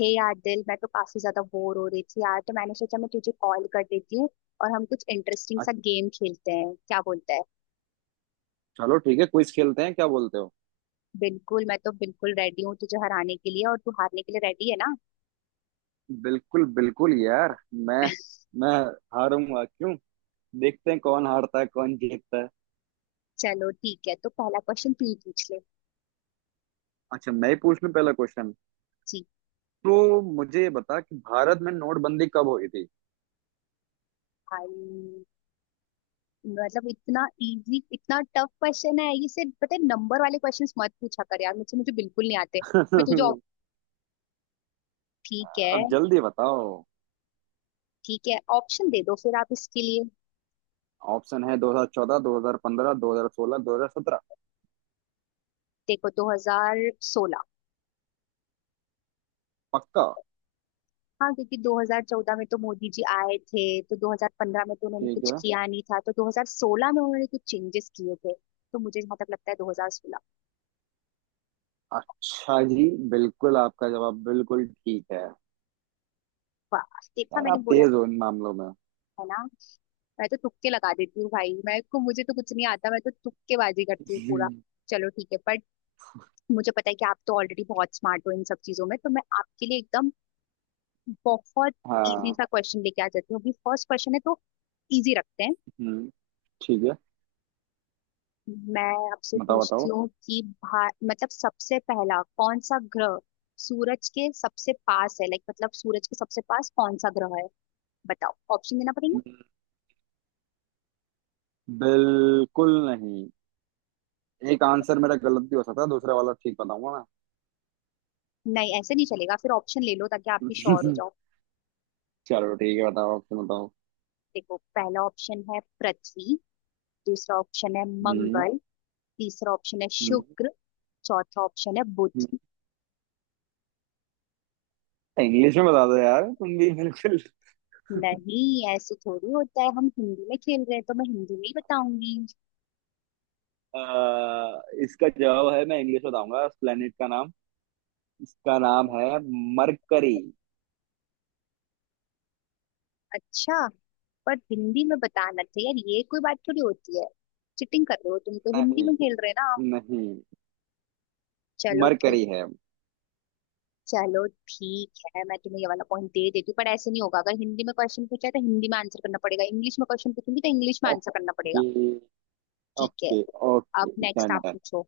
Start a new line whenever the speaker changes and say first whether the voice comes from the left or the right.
left: हे यार, दिल मैं तो काफी ज्यादा बोर हो रही थी यार, तो मैंने सोचा मैं तुझे कॉल कर देती हूँ। और हम कुछ इंटरेस्टिंग सा
right: अच्छा,
left: गेम खेलते हैं, क्या बोलता है।
right: चलो ठीक है। क्विज खेलते हैं, क्या बोलते हो?
left: बिल्कुल, मैं तो बिल्कुल रेडी हूँ तुझे हराने के लिए, और तू हारने के लिए रेडी है ना।
right: बिल्कुल बिल्कुल यार। मैं मैं हारूंगा क्यों? देखते हैं कौन हारता है कौन जीतता है।
left: चलो ठीक है, तो पहला क्वेश्चन तू ही पूछ ले।
right: अच्छा, मैं ही पूछ लूं पहला क्वेश्चन।
left: जी।
right: तो मुझे ये बता कि भारत में नोटबंदी कब हुई थी?
left: भाई, मतलब इतना इजी इतना टफ क्वेश्चन है ये, सिर्फ पता है नंबर वाले क्वेश्चंस मत पूछा कर यार, मुझे मुझे बिल्कुल नहीं आते। मैं तुझे op- ठीक है।
right: अब जल्दी बताओ।
left: ठीक है, ऑप्शन दे दो फिर आप इसके लिए।
right: ऑप्शन है 2014, 2015, 2016, 2017।
left: देखो, 2016।
right: पक्का?
left: हाँ, क्योंकि 2014 में तो मोदी जी आए थे, तो 2015 में तो उन्होंने
right: ठीक
left: कुछ
right: है।
left: किया नहीं था, तो 2016 में उन्होंने कुछ चेंजेस किए थे। तो मुझे जहाँ तक लगता है 2016।
right: अच्छा जी। बिल्कुल आपका जवाब बिल्कुल ठीक है।
left: वाह, देखा,
right: यार
left: मैंने
right: आप
left: बोला
right: तेज हो इन मामलों में।
left: है ना। मैं तो तुक्के लगा देती हूँ भाई, मैं को मुझे तो कुछ नहीं आता, मैं तो तुक्केबाजी करती हूँ पूरा। चलो ठीक है, बट मुझे पता है कि आप तो ऑलरेडी बहुत स्मार्ट हो इन सब चीजों में, तो मैं आपके लिए एकदम बहुत इजी
right: हाँ।
left: सा क्वेश्चन लेके आ जाती हूँ। अभी फर्स्ट क्वेश्चन है तो इजी रखते हैं।
right: हम्म। ठीक है,
left: मैं आपसे
right: बताओ
left: पूछती
right: बताओ।
left: हूँ कि भा मतलब सबसे पहला कौन सा ग्रह सूरज के सबसे पास है, लाइक मतलब सूरज के सबसे पास कौन सा ग्रह है। बताओ, ऑप्शन देना पड़ेगा।
right: बिल्कुल नहीं। एक आंसर मेरा गलत भी हो सकता है, दूसरा वाला ठीक बताऊंगा।
left: नहीं, ऐसे नहीं चलेगा, फिर ऑप्शन ले लो ताकि आप भी
right: मैं
left: श्योर हो जाओ।
right: चलो ठीक है, बताओ। आप तुम बताओ।
left: देखो, पहला ऑप्शन है पृथ्वी, दूसरा ऑप्शन है
right: हम्म।
left: मंगल, तीसरा ऑप्शन है
right: हम्म।
left: शुक्र, चौथा ऑप्शन है बुध।
right: इंग्लिश में बता दो यार, तुम भी बिल्कुल।
left: नहीं, ऐसे थोड़ी होता है, हम हिंदी में खेल रहे हैं तो मैं हिंदी में ही बताऊंगी।
right: इसका जवाब है, मैं इंग्लिश बताऊंगा उस प्लेनेट का नाम। इसका नाम है मरकरी।
left: अच्छा, पर हिंदी में बताना चाहिए यार, ये कोई बात थोड़ी होती है। चिटिंग कर रहे हो तुम, तो हिंदी में
right: नहीं
left: खेल रहे हो ना।
right: नहीं,
left: चलो ठीक
right: मरकरी है।
left: चलो ठीक है, मैं तुम्हें ये वाला पॉइंट दे देती हूँ, पर ऐसे नहीं होगा। अगर हिंदी में क्वेश्चन पूछा है तो हिंदी में आंसर करना पड़ेगा, इंग्लिश में क्वेश्चन पूछूंगी तो इंग्लिश में आंसर करना
right: ओके।
left: पड़ेगा। ठीक है,
right: ओके ओके।
left: अब नेक्स्ट
right: डन
left: आप
right: डन।
left: पूछो।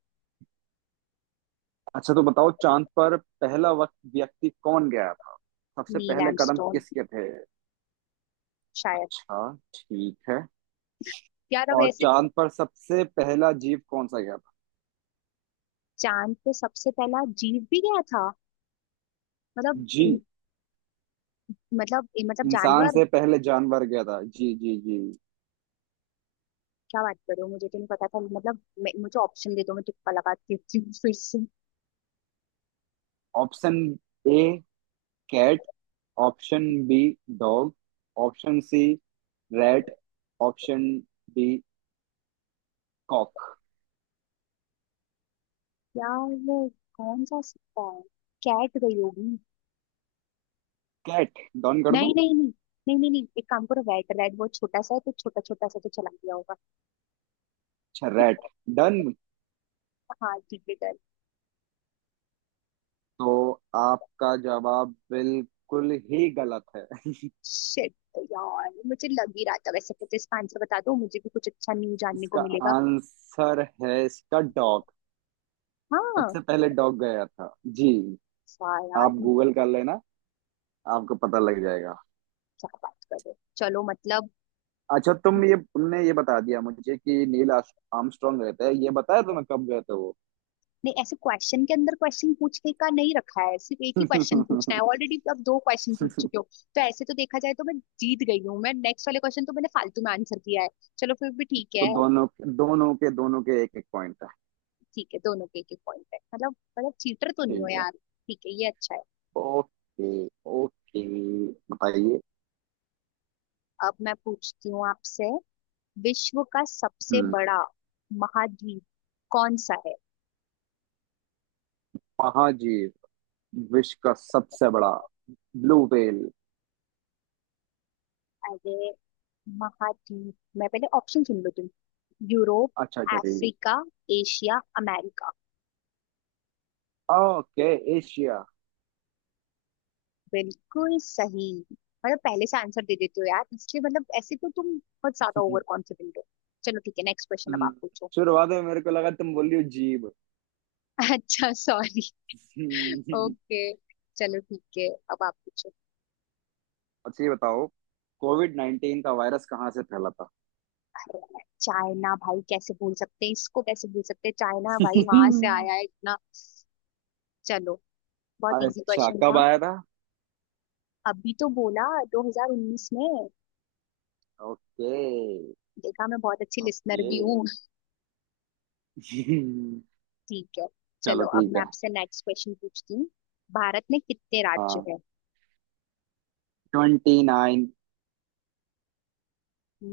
right: अच्छा तो बताओ, चांद पर पहला वक्त व्यक्ति कौन गया था? सबसे
left: नील
right: पहले कदम
left: आर्मस्ट्रॉन्ग।
right: किसके थे?
left: शायद।
right: अच्छा ठीक है।
left: यार अब
right: और
left: ऐसे।
right: चांद पर सबसे पहला जीव कौन सा गया था?
left: चांद पे सबसे पहला जीव भी गया था? मतलब
right: जी।
left: मतलब
right: इंसान
left: जानवर?
right: से पहले जानवर गया था। जी जी जी।
left: क्या बात कर रहे हो, मुझे तो नहीं पता था, मतलब मुझे ऑप्शन दे दो, मैं तुक्का लगा देती हूँ फिर से।
right: Option A cat, option B dog, option C rat, option D cock.
left: यार वो कौन सा सिक्का है। कैट गई होगी।
right: कैट डन कर दूं?
left: नहीं, नहीं, नहीं, नहीं, नहीं, नहीं, एक काम करो, रेड रेड वो छोटा सा है, तो छोटा छोटा सा तो चला गया होगा।
right: अच्छा, रैट डन।
left: हाँ, ठीक है, कर।
right: तो आपका जवाब बिल्कुल ही गलत है।
left: शिट, यार मुझे लग ही रहा था। वैसे मुझे इसका आंसर बता दो, मुझे भी कुछ अच्छा न्यू जानने को
right: इसका
left: मिलेगा।
right: आंसर है इसका डॉग।
left: हाँ।
right: सबसे पहले डॉग गया था जी।
left: सारा यार।
right: आप गूगल कर लेना, आपको पता लग जाएगा।
left: क्या बात कर रहे हो, चलो मतलब।
right: अच्छा तुम ये तुमने ये बता दिया मुझे कि नील आर्स- आर्मस्ट्रांग रहता है, ये बताया तुम्हें कब गए थे वो?
left: नहीं, ऐसे क्वेश्चन के अंदर क्वेश्चन पूछने का नहीं रखा है, सिर्फ एक ही क्वेश्चन पूछना है, ऑलरेडी अब दो क्वेश्चन पूछ चुके हो। तो ऐसे तो देखा जाए तो मैं जीत गई हूँ, मैं नेक्स्ट वाले क्वेश्चन तो मैंने फालतू में आंसर दिया है। चलो, फिर भी ठीक
right: तो
left: है।
right: दोनों दोनों के एक एक पॉइंट है।
left: ठीक है, दोनों के एक एक पॉइंट है मतलब, चीटर तो नहीं हो
right: ठीक है।
left: यार। ठीक है, ये अच्छा है।
right: Okay okay. बताइए।
left: अब मैं पूछती हूँ आपसे, विश्व का सबसे
right: हम्म।
left: बड़ा महाद्वीप कौन सा है।
right: महाजीव? विश्व का सबसे बड़ा ब्लू व्हेल?
left: अरे, महाद्वीप। मैं पहले ऑप्शन सुन लो तुम। यूरोप,
right: अच्छा अच्छा, ठीक
left: अफ्रीका, एशिया, अमेरिका।
right: है। Okay, Asia.
left: बिल्कुल सही। मतलब पहले से आंसर दे देते हो यार, इसलिए मतलब ऐसे तो तुम बहुत ज्यादा ओवर कॉन्फिडेंट हो। चलो ठीक है, नेक्स्ट क्वेश्चन अब
right: हम्म,
left: आप पूछो।
right: शुरुआत में मेरे को लगा तुम बोल रही हो जीभ।
left: अच्छा, सॉरी।
right: हम्म,
left: ओके, चलो ठीक है, अब आप पूछो।
right: अच्छा ये बताओ, कोविड नाइन्टीन का वायरस कहाँ से फैला था?
left: अरे, चाइना भाई, कैसे भूल सकते हैं इसको, कैसे भूल सकते हैं। चाइना भाई वहां से आया है इतना। चलो, बहुत इजी
right: अच्छा,
left: क्वेश्चन
right: कब
left: था।
right: आया था?
left: अभी तो बोला, 2019 में।
right: ओके।
left: देखा, मैं बहुत अच्छी लिसनर
right: ओके।
left: भी हूँ। ठीक है,
right: चलो
left: चलो अब
right: ठीक
left: मैं
right: है।
left: आपसे नेक्स्ट क्वेश्चन पूछती हूँ। भारत में कितने राज्य
right: हाँ,
left: है।
right: Twenty nine.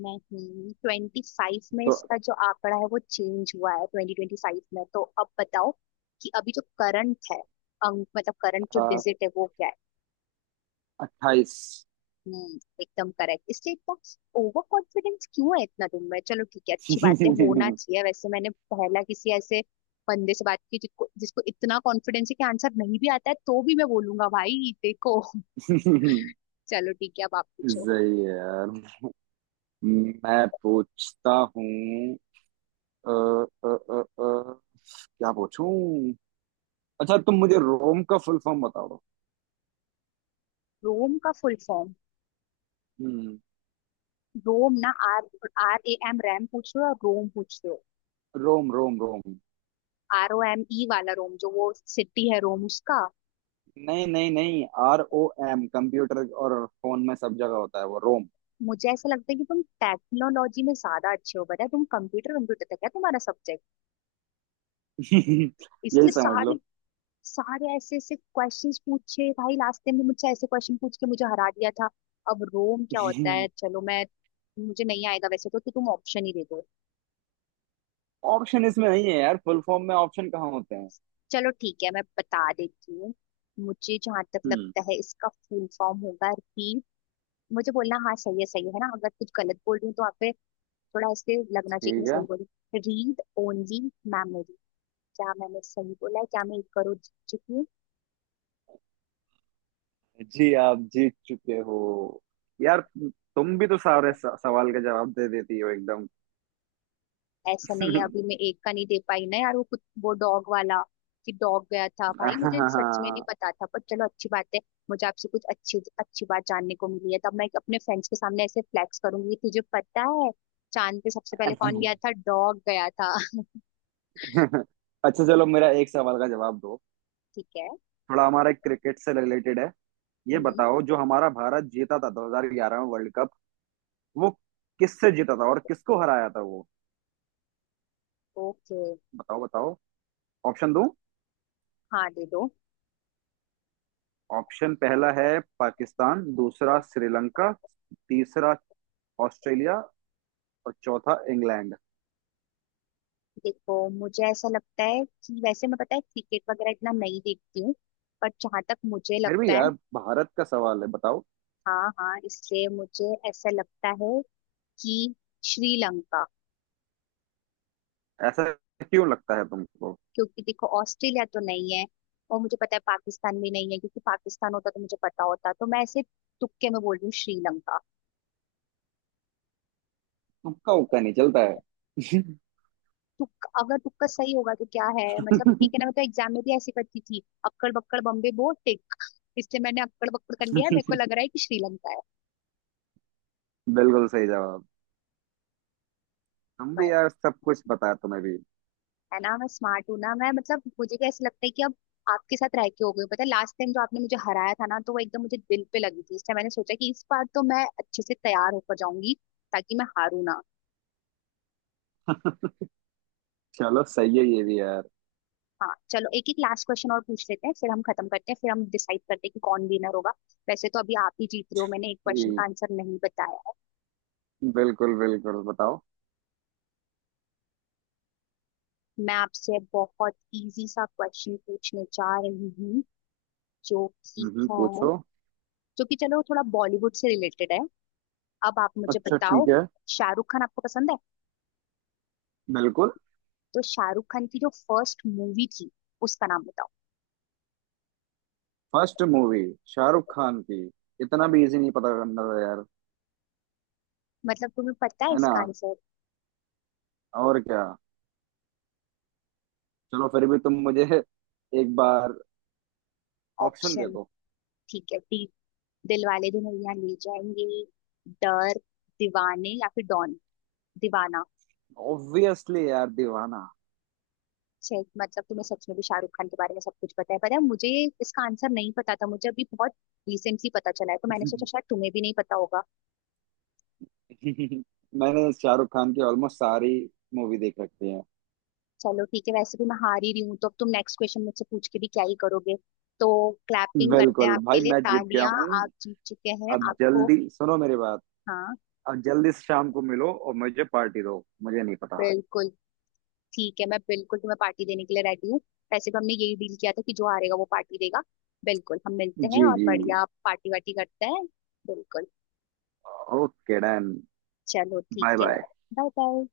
left: नहीं, 25 में
right: तो
left: इसका जो आंकड़ा है वो चेंज हुआ है, 2025 में, तो अब बताओ कि अभी जो करंट है अंक, मतलब करंट जो
right: हाँ,
left: डिजिट है वो क्या है।
right: अट्ठाईस।
left: हम्म, एकदम करेक्ट। इसलिए इतना ओवर कॉन्फिडेंस क्यों है इतना तुम में, चलो ठीक है, अच्छी बातें होना
right: सही
left: चाहिए। वैसे मैंने पहला किसी ऐसे बंदे से बात की जिसको जिसको इतना कॉन्फिडेंस है कि आंसर नहीं भी आता है तो भी मैं बोलूंगा भाई देखो। चलो ठीक है, अब आप पूछो।
right: है यार। मैं पूछता हूँ। अ, अ, अ, अ, क्या पूछूं? अच्छा, तुम मुझे रोम का फुल फॉर्म बता दो।
left: रोम का फुल फॉर्म?
right: हम्म।
left: रोम ना, आर RAM रैम पूछ रहे हो और रोम पूछ रहे हो।
right: रोम रोम रोम।
left: Rome वाला रोम, जो वो सिटी है, रोम, उसका।
right: नहीं नहीं नहीं, आर ओ एम, कंप्यूटर और फोन में सब जगह होता है वो रोम।
left: मुझे ऐसा लगता है कि तुम टेक्नोलॉजी में ज्यादा अच्छे हो, बताया तुम। कंप्यूटर, कंप्यूटर तक है तुम्हारा सब्जेक्ट।
right: यही
left: इससे
right: समझ लो।
left: सारे सारे ऐसे ऐसे क्वेश्चंस पूछे भाई, लास्ट टाइम भी मुझसे ऐसे क्वेश्चन पूछ के मुझे हरा दिया था। अब रोम क्या होता है। चलो, मैं मुझे नहीं आएगा वैसे, तो तुम ऑप्शन ही दे दो।
right: ऑप्शन इसमें नहीं है यार, फुल फॉर्म में ऑप्शन कहाँ होते हैं?
left: चलो ठीक है, मैं बता देती हूँ। मुझे जहां तक
right: हम्म।
left: लगता है इसका फुल फॉर्म होगा री, मुझे बोलना हाँ सही है, सही है ना, अगर कुछ गलत बोल रही हूँ तो आप पे थोड़ा इससे लगना चाहिए कि
right: ठीक
left: मैं
right: है।
left: सही बोली। Read only memory. क्या मैंने सही बोला है? क्या मैं एक करोड़ जीत चुकी हूँ?
right: जी आप जीत चुके हो। यार तुम भी तो सारे स- सवाल का जवाब दे देती हो एकदम।
left: ऐसा नहीं है, अभी मैं एक का नहीं दे पाई ना यार, वो कुछ वो डॉग वाला, कि डॉग गया था, भाई मुझे सच में नहीं पता था, पर चलो अच्छी बात है। मुझे आपसे कुछ अच्छी अच्छी बात जानने को मिली है, तब मैं अपने फ्रेंड्स के सामने ऐसे फ्लैक्स करूंगी कि तुझे पता है चांद पे सबसे पहले कौन गया था। डॉग गया था।
right: अच्छा चलो, मेरा एक सवाल का जवाब दो।
left: ठीक है।
right: थोड़ा हमारा क्रिकेट से रिलेटेड है। ये बताओ, जो हमारा भारत जीता था 2011 में वर्ल्ड कप, वो किससे जीता था और किसको हराया था वो?
left: ओके।
right: बताओ बताओ। ऑप्शन दूं?
left: हाँ, दे दो।
right: ऑप्शन पहला है पाकिस्तान, दूसरा श्रीलंका, तीसरा ऑस्ट्रेलिया, और चौथा इंग्लैंड।
left: देखो, मुझे ऐसा लगता है कि, वैसे मैं पता है क्रिकेट वगैरह इतना नहीं देखती हूँ, पर जहां तक मुझे
right: फिर भी
left: लगता है।
right: यार, भारत का सवाल है, बताओ।
left: हाँ, हाँ, इसलिए मुझे ऐसा लगता है कि श्रीलंका।
right: ऐसा क्यों लगता है तुमको?
left: क्योंकि देखो, ऑस्ट्रेलिया तो नहीं है, और मुझे पता है पाकिस्तान भी नहीं है, क्योंकि पाकिस्तान होता तो मुझे पता होता, तो मैं ऐसे तुक्के में बोल रही हूँ श्रीलंका।
right: तुक्का उक्का नहीं चलता है।
left: तुक्का, अगर तुक्का सही होगा तो क्या है, मतलब ठीक है ना, मैं तो एग्जाम में भी ऐसे करती थी, अक्कड़ बक्कड़ बम्बे बो टिक। इसलिए मैंने अक्कड़ बक्कड़ कर लिया है, मेरे को लग रहा है कि श्रीलंका है।
right: बिल्कुल सही जवाब। तुम भी यार सब कुछ बताया, तुम्हें भी।
left: है ना, मैं स्मार्ट हूँ ना, मैं मतलब मुझे क्या ऐसा लगता है कि अब आपके साथ रह के हो गई हूँ। पता है, लास्ट टाइम जो आपने मुझे हराया था ना, तो वो एकदम मुझे दिल पे लगी थी, इसलिए मैंने सोचा कि इस बार तो मैं अच्छे से तैयार होकर जाऊंगी, ताकि मैं हारू ना।
right: चलो सही है ये भी यार।
left: हाँ, चलो एक एक लास्ट क्वेश्चन और पूछ लेते हैं, फिर हम खत्म करते हैं, फिर हम डिसाइड करते हैं कि कौन विनर होगा। वैसे तो अभी आप ही जीत रहे हो, मैंने एक क्वेश्चन का
right: ठीक।
left: आंसर नहीं बताया है।
right: बिल्कुल बिल्कुल, बताओ।
left: मैं आपसे बहुत इजी सा क्वेश्चन पूछने जा रही हूँ, जो कि है
right: पूछो।
left: जो कि चलो थोड़ा बॉलीवुड से रिलेटेड है। अब आप मुझे
right: अच्छा
left: बताओ,
right: ठीक है।
left: शाहरुख खान आपको पसंद है।
right: बिल्कुल।
left: तो शाहरुख खान की जो फर्स्ट मूवी थी, उसका नाम बताओ।
right: फर्स्ट मूवी शाहरुख खान की? इतना भी इजी नहीं पता करना था यार।
left: मतलब तुम्हें पता है
right: है ना,
left: इसका आंसर।
right: और क्या। चलो फिर भी तुम मुझे एक बार ऑप्शन दे
left: ऑप्शन,
right: दो।
left: ठीक है, डी: दिल वाले दुल्हनिया ले जाएंगे, डर, दीवाने, या फिर डॉन, दीवाना।
right: ऑब्वियसली यार, दीवाना।
left: छे, मतलब तुम्हें सच में भी शाहरुख खान के बारे में सब कुछ पता है। पता है, मुझे इसका आंसर नहीं पता था, मुझे अभी बहुत रिसेंटली पता चला है, तो मैंने सोचा शायद तुम्हें भी नहीं पता होगा।
right: मैंने शाहरुख खान की ऑलमोस्ट सारी मूवी देख रखी है।
left: चलो ठीक है, वैसे भी मैं हार ही रही हूँ, तो अब तुम नेक्स्ट क्वेश्चन मुझसे पूछ के भी क्या ही करोगे। तो क्लैपिंग करते हैं
right: बिल्कुल
left: आपके
right: भाई,
left: लिए,
right: मैं जीत गया
left: तालियां।
right: हूँ।
left: आप जीत चुके हैं,
right: अब
left: आपको।
right: जल्दी सुनो मेरी बात।
left: हाँ।
right: अब जल्दी से शाम को मिलो और मुझे पार्टी दो। मुझे नहीं पता।
left: बिल्कुल। ठीक है, मैं बिल्कुल तुम्हें पार्टी देने के लिए रेडी हूँ। वैसे भी हमने यही डील किया था कि जो हारेगा वो पार्टी देगा। बिल्कुल, हम मिलते हैं
right: जी
left: और
right: जी।
left: बढ़िया पार्टी वार्टी करते हैं। बिल्कुल।
right: Okay done.
left: चलो ठीक
right: बाय
left: है,
right: बाय।
left: Bye bye.